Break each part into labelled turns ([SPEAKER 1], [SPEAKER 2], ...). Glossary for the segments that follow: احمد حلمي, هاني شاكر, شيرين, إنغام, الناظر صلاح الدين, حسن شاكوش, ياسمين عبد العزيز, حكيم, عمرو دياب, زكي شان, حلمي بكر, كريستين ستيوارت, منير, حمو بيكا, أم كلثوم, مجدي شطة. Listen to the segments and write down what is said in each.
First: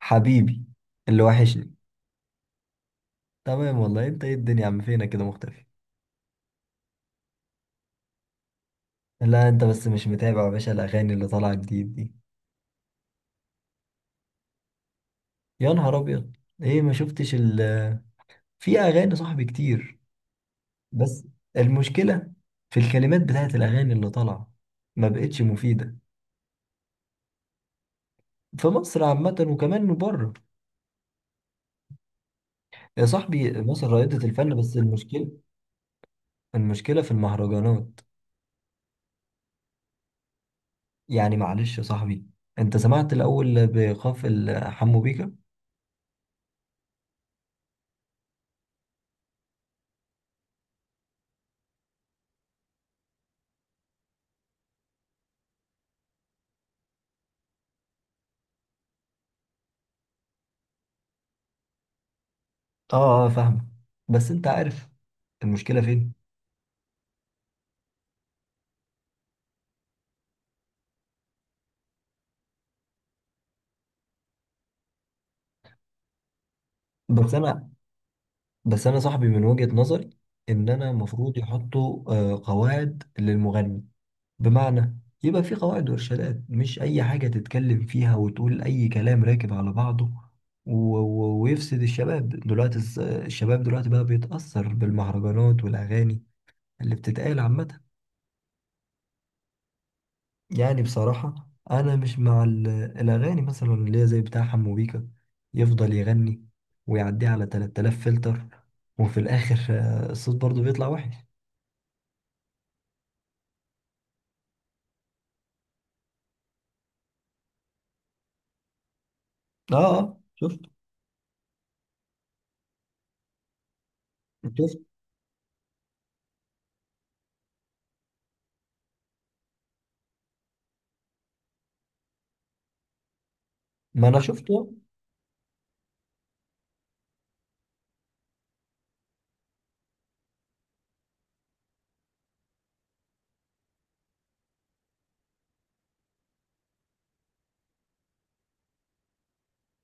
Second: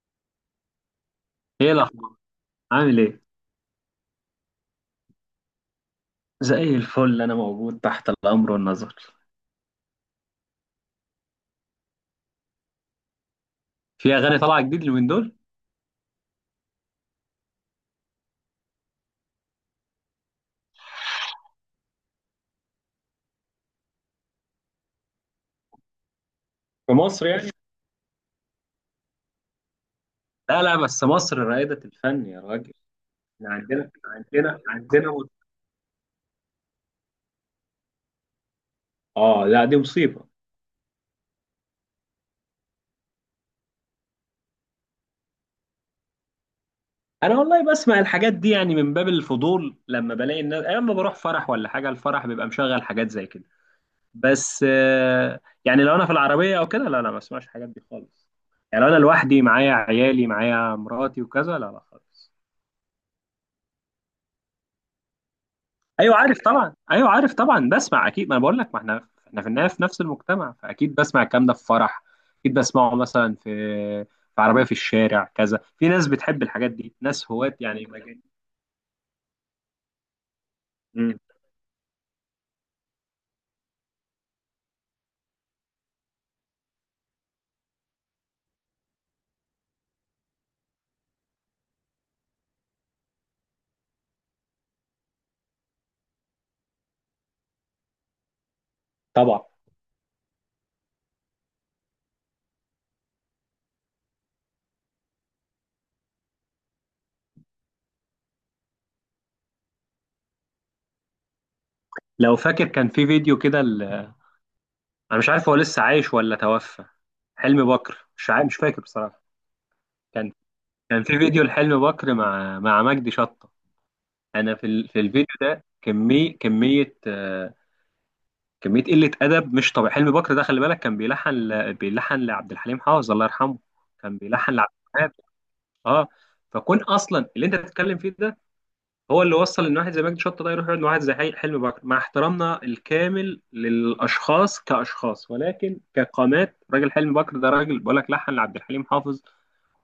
[SPEAKER 1] حبيبي اللي
[SPEAKER 2] ايه
[SPEAKER 1] وحشني.
[SPEAKER 2] الاخبار؟ عامل ايه؟
[SPEAKER 1] تمام والله، انت ايه الدنيا يا عم فينا كده مختفي.
[SPEAKER 2] زي الفل، انا موجود تحت الامر والنظر.
[SPEAKER 1] لا انت بس مش متابع يا باشا الاغاني اللي طالعه جديد دي.
[SPEAKER 2] في اغاني طالعه جديد اليومين دول؟
[SPEAKER 1] يا نهار ابيض، ايه ما شفتش ال في اغاني صاحبي كتير، بس المشكله في الكلمات بتاعت الاغاني اللي طالعه ما بقتش مفيده.
[SPEAKER 2] في مصر يعني؟
[SPEAKER 1] في مصر عامه وكمان بره.
[SPEAKER 2] لا لا، بس مصر رائدة الفن يا راجل.
[SPEAKER 1] يا
[SPEAKER 2] احنا
[SPEAKER 1] صاحبي مصر
[SPEAKER 2] عندنا
[SPEAKER 1] رائدة الفن
[SPEAKER 2] عندنا
[SPEAKER 1] بس
[SPEAKER 2] عندنا
[SPEAKER 1] المشكله
[SPEAKER 2] مت...
[SPEAKER 1] المشكله في المهرجانات.
[SPEAKER 2] اه لا، دي مصيبه.
[SPEAKER 1] يعني معلش يا صاحبي، انت سمعت الاول بخاف حمو بيكا.
[SPEAKER 2] انا والله بسمع الحاجات دي يعني من باب الفضول لما بلاقي الناس، اما بروح فرح ولا حاجه الفرح بيبقى مشغل حاجات زي كده. بس يعني لو انا في العربيه او كده، لا لا ما بسمعش الحاجات دي خالص. يعني لو انا لوحدي معايا عيالي معايا مراتي وكذا، لا لا خالص.
[SPEAKER 1] اه اه فاهمك، بس انت عارف المشكله فين.
[SPEAKER 2] ايوه عارف طبعا، ايوه عارف طبعا، بسمع اكيد، ما انا بقول لك، ما احنا في النهايه في نفس المجتمع، فاكيد بسمع الكلام ده في فرح. اكيد بسمعه مثلا في عربيه في الشارع، كذا في ناس بتحب الحاجات دي، ناس
[SPEAKER 1] بس
[SPEAKER 2] هواة
[SPEAKER 1] انا
[SPEAKER 2] يعني مجال.
[SPEAKER 1] بس انا صاحبي من وجهه نظري ان انا
[SPEAKER 2] مم.
[SPEAKER 1] المفروض يحطوا قواعد للمغني. بمعنى يبقى في قواعد وارشادات، مش اي حاجه تتكلم فيها وتقول اي كلام راكب على بعضه. و- و- ويفسد الشباب دلوقتي، الشباب دلوقتي بقى بيتاثر بالمهرجانات والاغاني اللي بتتقال عامه.
[SPEAKER 2] طبعا.
[SPEAKER 1] يعني بصراحة أنا مش مع الأغاني مثلا اللي هي زي بتاع حمو بيكا، يفضل يغني ويعديه على 3000 فلتر، وفي الآخر الصوت برضه بيطلع وحش.
[SPEAKER 2] لو فاكر كان في فيديو كده انا مش عارف هو لسه عايش ولا توفى، حلمي بكر، مش عارف، مش فاكر بصراحه.
[SPEAKER 1] آه آه
[SPEAKER 2] كان
[SPEAKER 1] شفت.
[SPEAKER 2] في فيديو لحلمي بكر مع مجدي شطه. انا في
[SPEAKER 1] شفت،
[SPEAKER 2] في الفيديو ده كميه كمية قلة أدب مش طبيعي. حلمي بكر ده، خلي بالك، كان بيلحن لعبد الحليم حافظ الله يرحمه،
[SPEAKER 1] ما
[SPEAKER 2] كان
[SPEAKER 1] أنا
[SPEAKER 2] بيلحن لعبد
[SPEAKER 1] شفته.
[SPEAKER 2] الوهاب. اه. فكون أصلا اللي أنت بتتكلم فيه ده هو اللي وصل إن واحد زي مجدي شطة ده يروح يقعد مع واحد زي حلمي بكر. مع احترامنا الكامل للأشخاص كأشخاص، ولكن كقامات، راجل حلمي بكر ده راجل بقول لك لحن لعبد الحليم حافظ،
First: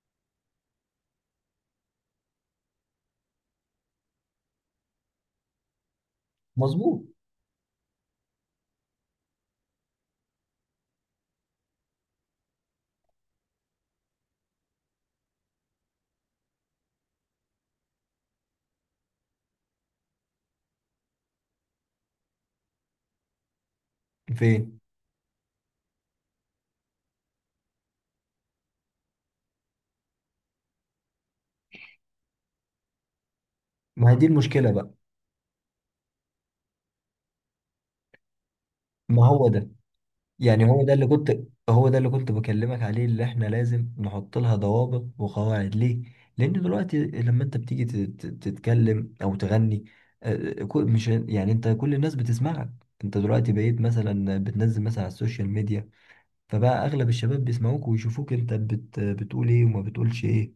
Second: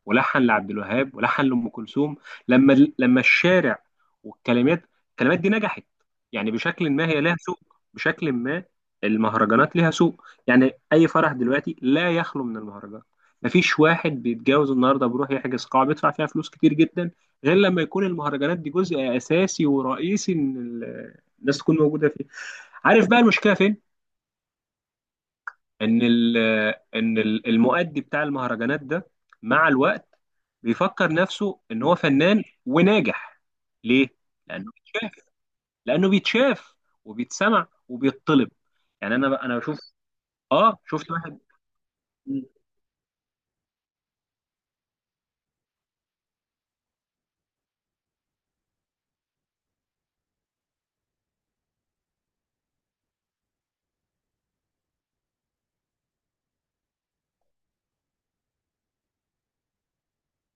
[SPEAKER 2] ولحن لعبد الوهاب، ولحن لأم كلثوم. لما الشارع والكلمات، الكلمات دي نجحت، يعني بشكل
[SPEAKER 1] مظبوط.
[SPEAKER 2] ما هي لها سوق. بشكل ما المهرجانات لها سوق، يعني أي فرح دلوقتي لا يخلو من المهرجان. مفيش واحد بيتجوز النهارده بيروح يحجز قاعة بيدفع فيها فلوس كتير جدا غير لما يكون المهرجانات دي جزء أساسي ورئيسي إن الناس تكون موجودة فيه. عارف بقى المشكلة فين؟
[SPEAKER 1] فين؟
[SPEAKER 2] ان ال ان المؤدي بتاع المهرجانات ده مع الوقت بيفكر نفسه ان هو فنان وناجح. ليه؟
[SPEAKER 1] ما هي دي
[SPEAKER 2] لانه
[SPEAKER 1] المشكلة بقى.
[SPEAKER 2] بيتشاف، لانه بيتشاف وبيتسمع وبيطلب. يعني
[SPEAKER 1] ما
[SPEAKER 2] انا
[SPEAKER 1] هو
[SPEAKER 2] انا
[SPEAKER 1] ده،
[SPEAKER 2] بشوف،
[SPEAKER 1] يعني
[SPEAKER 2] اه،
[SPEAKER 1] هو ده اللي
[SPEAKER 2] شفت
[SPEAKER 1] كنت
[SPEAKER 2] واحد.
[SPEAKER 1] هو ده اللي كنت بكلمك عليه، اللي احنا لازم نحط لها ضوابط وقواعد. ليه؟ لأن دلوقتي لما انت بتيجي تتكلم أو تغني، مش يعني انت كل الناس بتسمعك. انت دلوقتي بقيت مثلا بتنزل مثلا على السوشيال ميديا، فبقى أغلب الشباب بيسمعوك ويشوفوك، انت بتقول ايه وما بتقولش ايه،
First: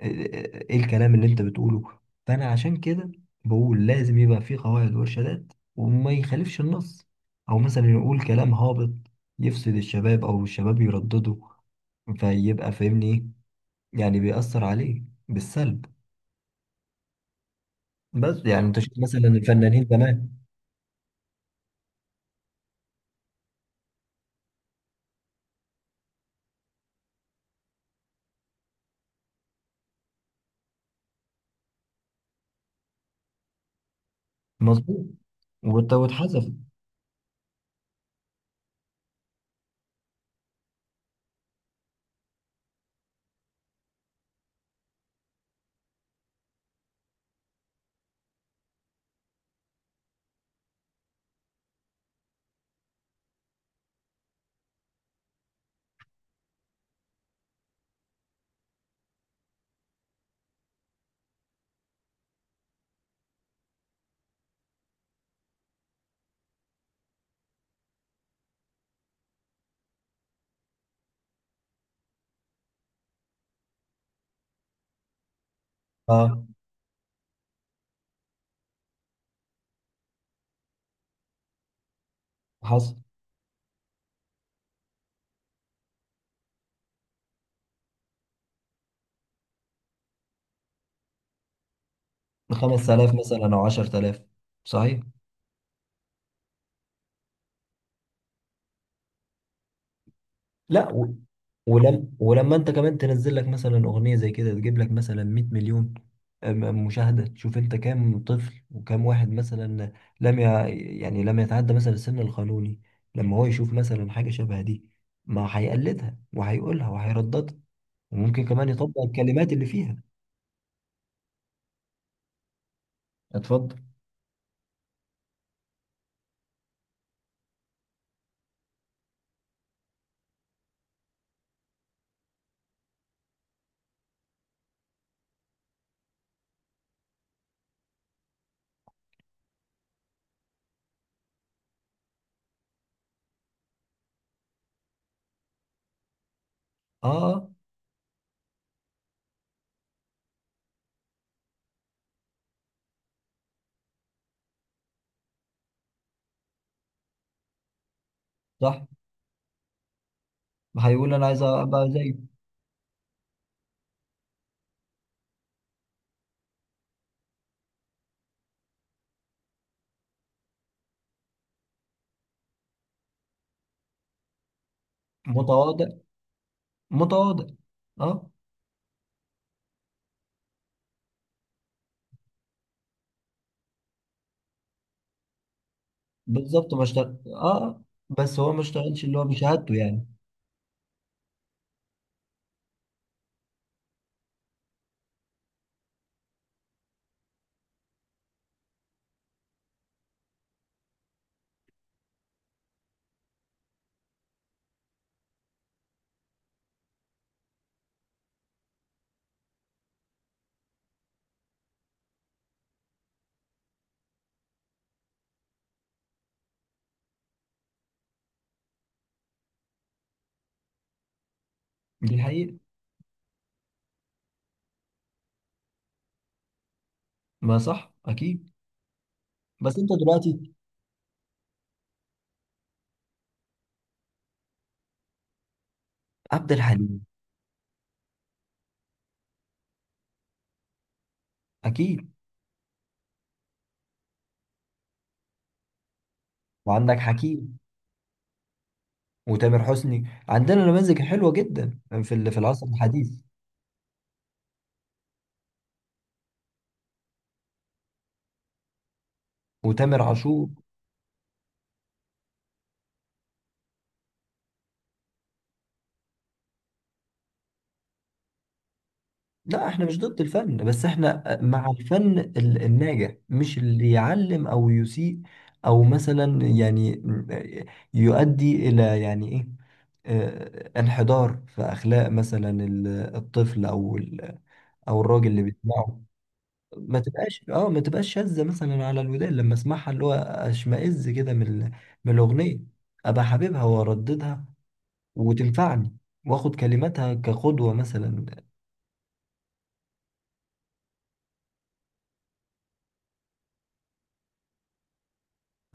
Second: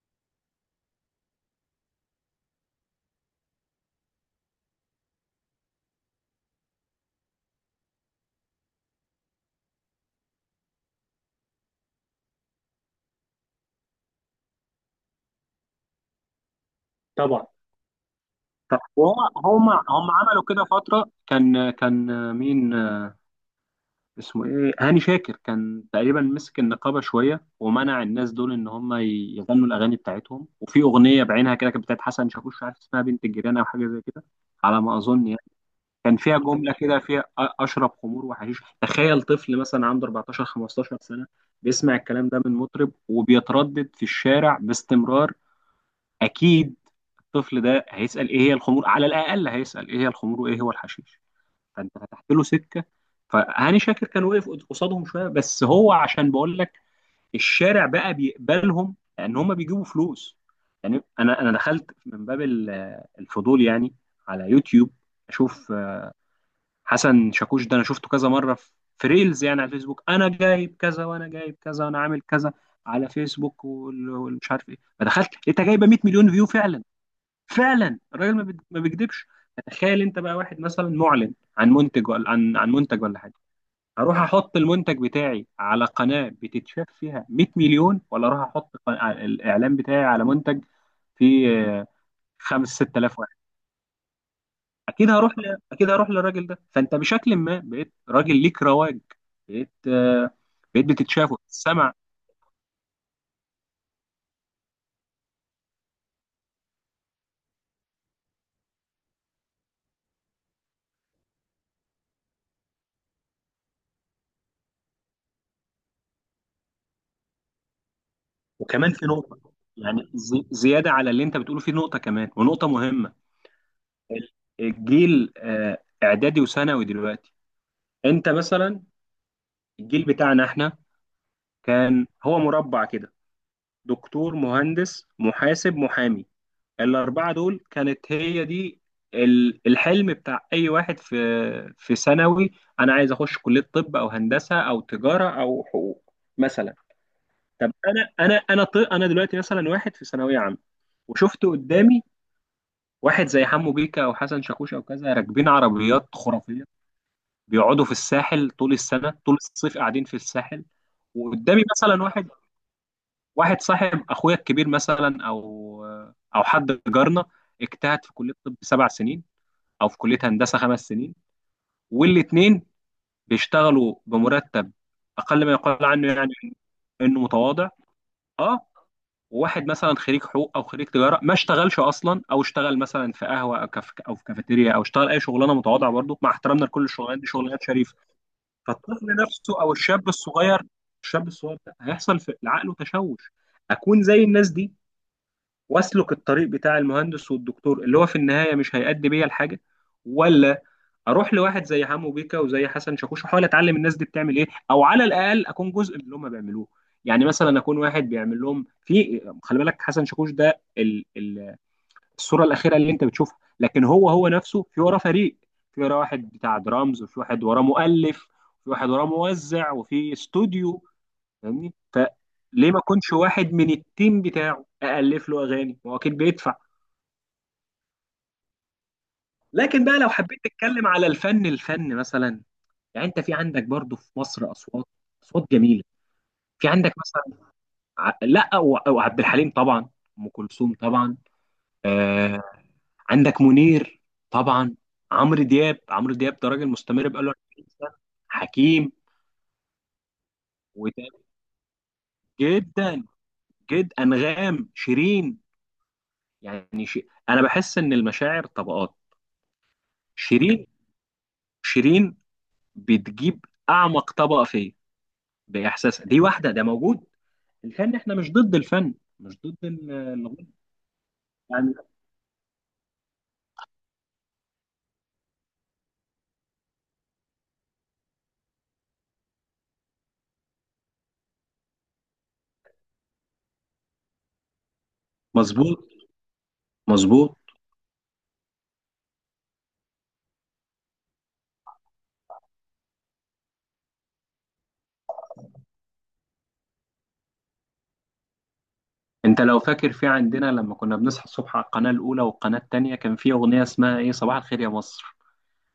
[SPEAKER 1] ايه الكلام اللي انت بتقوله. فانا عشان كده بقول لازم يبقى في قواعد وارشادات، وما يخالفش النص، او مثلا يقول كلام هابط يفسد الشباب او الشباب يردده. فيبقى فاهمني ايه، يعني بيأثر عليه بالسلب.
[SPEAKER 2] طبعا.
[SPEAKER 1] بس يعني انت
[SPEAKER 2] طب
[SPEAKER 1] شفت
[SPEAKER 2] هو
[SPEAKER 1] مثلا
[SPEAKER 2] هم
[SPEAKER 1] الفنانين
[SPEAKER 2] هم
[SPEAKER 1] زمان.
[SPEAKER 2] عملوا كده فتره. كان مين اسمه ايه، هاني شاكر، كان تقريبا مسك النقابه شويه ومنع الناس دول ان هم يغنوا الاغاني بتاعتهم. وفي اغنيه بعينها كده كانت بتاعت حسن شاكوش، مش عارف اسمها، بنت الجيران او حاجه زي كده على ما
[SPEAKER 1] مظبوط.
[SPEAKER 2] اظن يعني. كان فيها
[SPEAKER 1] واتحذف.
[SPEAKER 2] جمله كده فيها اشرب خمور وحشيش. تخيل طفل مثلا عنده 14 15 سنه بيسمع الكلام ده من مطرب وبيتردد في الشارع باستمرار. اكيد الطفل ده هيسال ايه هي الخمور، على الاقل هيسال ايه هي الخمور وايه هو الحشيش. فانت فتحت له سكه. فهاني شاكر كان واقف قصادهم شويه بس، هو عشان بقول لك الشارع بقى بيقبلهم لان هم بيجيبوا فلوس. يعني انا دخلت من باب الفضول يعني على يوتيوب اشوف. حسن شاكوش ده انا شفته كذا مره في ريلز يعني على الفيسبوك، انا جايب كذا وانا جايب كذا وانا عامل كذا على فيسبوك والمش عارف ايه. فدخلت لقيتها جايبه 100 مليون فيو
[SPEAKER 1] اه
[SPEAKER 2] فعلا. فعلا الراجل ما بيكذبش. تخيل انت بقى واحد مثلا معلن عن منتج، ولا عن
[SPEAKER 1] حصل.
[SPEAKER 2] منتج ولا حاجه، هروح احط المنتج بتاعي على قناه بتتشاف فيها 100 مليون، ولا اروح احط الاعلان بتاعي على منتج فيه آه، 5
[SPEAKER 1] 5000
[SPEAKER 2] 6000 واحد؟
[SPEAKER 1] مثلا او 10000. صحيح.
[SPEAKER 2] اكيد اكيد هروح للراجل ده. فانت بشكل ما بقيت راجل ليك رواج، بقيت آه، بقيت
[SPEAKER 1] لا و...
[SPEAKER 2] بتتشاف وتتسمع.
[SPEAKER 1] ولم... ولما انت كمان تنزل لك مثلا اغنيه زي كده تجيب لك مثلا 100 مليون مشاهده، تشوف انت كام طفل وكام واحد مثلا لم ي... يعني لم يتعدى مثلا السن القانوني، لما هو يشوف مثلا حاجه شبه دي ما هيقلدها وهيقولها وهيرددها، وممكن كمان
[SPEAKER 2] وكمان
[SPEAKER 1] يطبق
[SPEAKER 2] في نقطه،
[SPEAKER 1] الكلمات اللي فيها.
[SPEAKER 2] يعني زياده على اللي انت بتقوله، في نقطه كمان ونقطه مهمه.
[SPEAKER 1] اتفضل.
[SPEAKER 2] الجيل اعدادي وثانوي دلوقتي، انت مثلا الجيل بتاعنا احنا كان هو مربع كده: دكتور، مهندس، محاسب، محامي. الاربعه دول كانت هي دي الحلم بتاع اي واحد في ثانوي. انا عايز اخش كليه طب او هندسه او تجاره او حقوق مثلا.
[SPEAKER 1] اه آه،
[SPEAKER 2] طب انا انا دلوقتي مثلا واحد في ثانويه عامه، وشفت قدامي واحد زي حمو بيكا او حسن شاكوش او كذا راكبين عربيات خرافيه، بيقعدوا في الساحل طول
[SPEAKER 1] صح.
[SPEAKER 2] السنة، طول الصيف قاعدين في الساحل.
[SPEAKER 1] هيقول انا عايز
[SPEAKER 2] وقدامي
[SPEAKER 1] ابقى
[SPEAKER 2] مثلا
[SPEAKER 1] زي.
[SPEAKER 2] واحد صاحب اخويا الكبير مثلا، او او حد جارنا، اجتهد في كلية طب سبع سنين، او في كلية هندسة خمس سنين، والاتنين بيشتغلوا بمرتب اقل ما يقال
[SPEAKER 1] متواضع،
[SPEAKER 2] عنه يعني انه
[SPEAKER 1] متواضع.
[SPEAKER 2] متواضع.
[SPEAKER 1] اه،
[SPEAKER 2] اه. وواحد مثلا خريج حقوق او خريج تجاره ما اشتغلش اصلا، او اشتغل مثلا في قهوه او كاف او في كافيتيريا، او اشتغل اي شغلانه متواضعه برضه، مع احترامنا
[SPEAKER 1] بالظبط ما
[SPEAKER 2] لكل
[SPEAKER 1] اشتغل
[SPEAKER 2] الشغلانات، دي شغلانات شريفه.
[SPEAKER 1] بس هو ما اشتغلش
[SPEAKER 2] فالطفل
[SPEAKER 1] اللي هو
[SPEAKER 2] نفسه او
[SPEAKER 1] بشهادته يعني.
[SPEAKER 2] الشاب الصغير، الشاب الصغير ده هيحصل في عقله تشوش: اكون زي الناس دي واسلك الطريق بتاع المهندس والدكتور اللي هو في النهايه مش هيأدي بيا لحاجه، ولا اروح لواحد زي حمو بيكا وزي حسن شاكوش واحاول اتعلم الناس دي بتعمل ايه، او على الاقل اكون جزء من اللي هم بيعملوه؟ يعني مثلا اكون واحد بيعمل لهم. في، خلي بالك، حسن شاكوش ده ال الصوره الاخيره اللي انت بتشوفها، لكن هو نفسه في وراه فريق، في وراه واحد بتاع درامز، وفي واحد وراه مؤلف، وفي واحد وراه موزع، وفي استوديو. فاهمني؟
[SPEAKER 1] دي حقيقة،
[SPEAKER 2] فليه ما يكونش واحد من التيم بتاعه الف له اغاني؟ هو اكيد بيدفع.
[SPEAKER 1] ما صح اكيد. بس
[SPEAKER 2] لكن
[SPEAKER 1] انت
[SPEAKER 2] بقى لو حبيت
[SPEAKER 1] دلوقتي.
[SPEAKER 2] تتكلم على الفن، الفن مثلا يعني، انت في عندك برضو في مصر اصوات، اصوات جميله.
[SPEAKER 1] عبد
[SPEAKER 2] في عندك
[SPEAKER 1] الحليم.
[SPEAKER 2] مثلا لا وعبد الحليم طبعا، ام كلثوم طبعا.
[SPEAKER 1] اكيد.
[SPEAKER 2] آه، عندك منير طبعا، عمرو دياب. ده راجل
[SPEAKER 1] وعندك
[SPEAKER 2] مستمر بقاله
[SPEAKER 1] حكيم
[SPEAKER 2] 40 سنه. حكيم
[SPEAKER 1] وتامر حسني، عندنا نماذج
[SPEAKER 2] وتاب.
[SPEAKER 1] حلوه جدا في في العصر
[SPEAKER 2] جدا
[SPEAKER 1] الحديث.
[SPEAKER 2] جدا انغام شيرين يعني انا بحس ان المشاعر طبقات.
[SPEAKER 1] وتامر عاشور.
[SPEAKER 2] شيرين، شيرين بتجيب اعمق طبقه فيا باحساسها دي، واحده ده موجود. الفن، احنا مش ضد الفن، مش ضد
[SPEAKER 1] لا احنا مش ضد
[SPEAKER 2] الغنى
[SPEAKER 1] الفن، بس احنا مع
[SPEAKER 2] يعني.
[SPEAKER 1] الفن الناجح، مش اللي يعلم او يسيء، او مثلا يعني يؤدي الى يعني ايه، انحدار في اخلاق مثلا الطفل او او الراجل اللي
[SPEAKER 2] مظبوط،
[SPEAKER 1] بيسمعه.
[SPEAKER 2] مظبوط.
[SPEAKER 1] ما تبقاش شاذة مثلا على الودان، لما اسمعها اللي هو اشمئز كده من من الاغنية. ابقى حبيبها وارددها وتنفعني واخد كلماتها كقدوة مثلا.
[SPEAKER 2] انت لو فاكر، في عندنا لما كنا بنصحى الصبح على القناه الاولى والقناه الثانيه كان في اغنيه اسمها ايه، صباح الخير يا مصر.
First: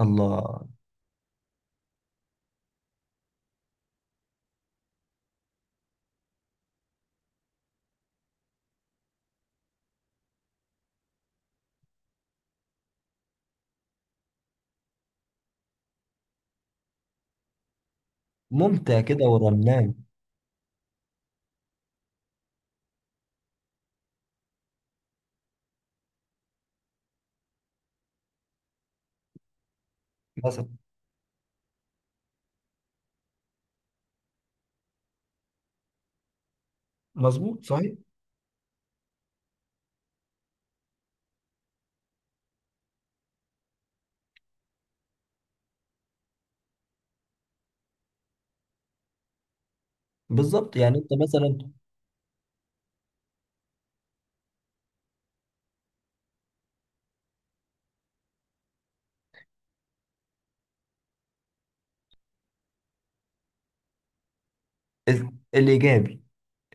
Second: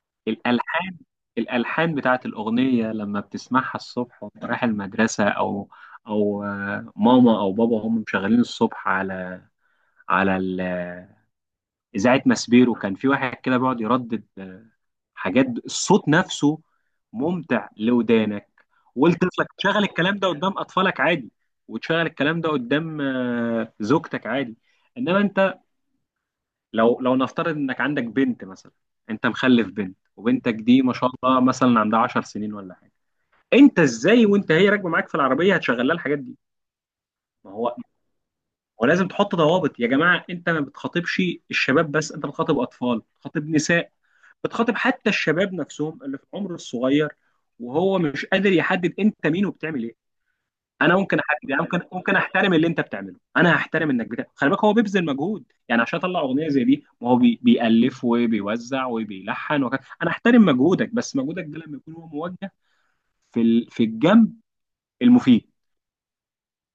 [SPEAKER 1] الله.
[SPEAKER 2] الألحان، الألحان بتاعت الأغنية لما بتسمعها الصبح وأنت رايح المدرسة أو، أو ماما أو بابا هم مشغلين الصبح على على ال- آه، إذاعة ماسبيرو، كان في واحد كده بيقعد يردد حاجات، الصوت نفسه ممتع لودانك.
[SPEAKER 1] ممتع كده
[SPEAKER 2] ولطفلك تشغل
[SPEAKER 1] ورنان
[SPEAKER 2] الكلام ده قدام أطفالك عادي، وتشغل الكلام ده قدام زوجتك عادي. إنما أنت لو نفترض إنك عندك بنت مثلا. أنت مخلف بنت، وبنتك
[SPEAKER 1] مثلا.
[SPEAKER 2] دي ما شاء الله مثلا عندها 10 سنين ولا حاجة، انت ازاي وانت هي راكبه معاك في العربيه هتشغل لها الحاجات دي؟ ما
[SPEAKER 1] مظبوط
[SPEAKER 2] هو ما
[SPEAKER 1] صحيح.
[SPEAKER 2] هو لازم تحط ضوابط يا جماعه. انت ما بتخاطبش الشباب بس، انت بتخاطب اطفال، بتخاطب نساء، بتخاطب حتى الشباب نفسهم اللي في العمر الصغير، وهو مش قادر يحدد انت مين وبتعمل ايه.
[SPEAKER 1] بالظبط
[SPEAKER 2] انا
[SPEAKER 1] يعني انت
[SPEAKER 2] ممكن احدد يعني،
[SPEAKER 1] مثلا
[SPEAKER 2] ممكن احترم اللي انت بتعمله. انا هحترم انك بتعمل، خلي بالك، هو بيبذل مجهود يعني عشان اطلع اغنيه زي دي، ما هو بيالف وبيوزع وبيلحن وكذا، انا احترم مجهودك، بس مجهودك ده لما يكون هو موجه في في الجنب المفيد.
[SPEAKER 1] الايجابي،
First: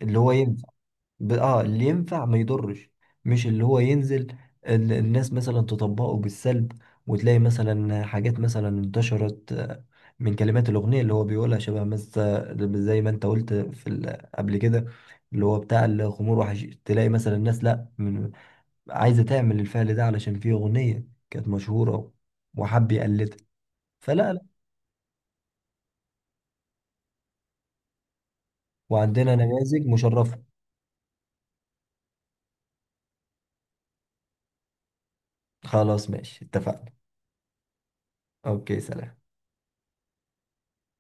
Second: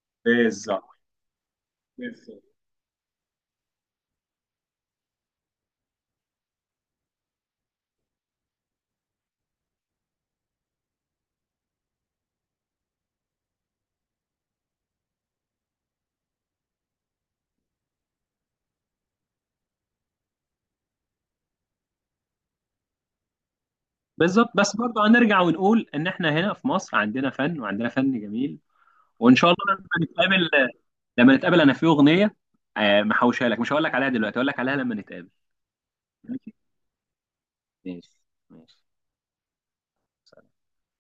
[SPEAKER 1] اللي هو
[SPEAKER 2] بالظبط،
[SPEAKER 1] ب... اه اللي ينفع ما
[SPEAKER 2] بالظبط،
[SPEAKER 1] يضرش، مش اللي هو ينزل الناس مثلا تطبقه بالسلب. وتلاقي مثلا حاجات مثلا انتشرت، من كلمات الأغنية اللي هو بيقولها، شبه مثلا زي ما انت قلت في قبل كده، اللي هو بتاع الخمور وحش، تلاقي مثلا الناس لا من... عايزة تعمل الفعل ده علشان في أغنية كانت مشهورة وحب يقلدها، فلا لا.
[SPEAKER 2] بالظبط. بس برضه هنرجع ونقول ان احنا هنا في مصر عندنا فن وعندنا فن جميل،
[SPEAKER 1] وعندنا
[SPEAKER 2] وان شاء الله
[SPEAKER 1] نماذج
[SPEAKER 2] لما
[SPEAKER 1] مشرفة.
[SPEAKER 2] نتقابل. انا في اغنيه محوشها لك، مش هقول لك عليها دلوقتي، هقول لك عليها لما نتقابل.
[SPEAKER 1] خلاص ماشي،
[SPEAKER 2] ماشي،
[SPEAKER 1] اتفقنا.
[SPEAKER 2] ماشي، ماشي.
[SPEAKER 1] اوكي، سلام.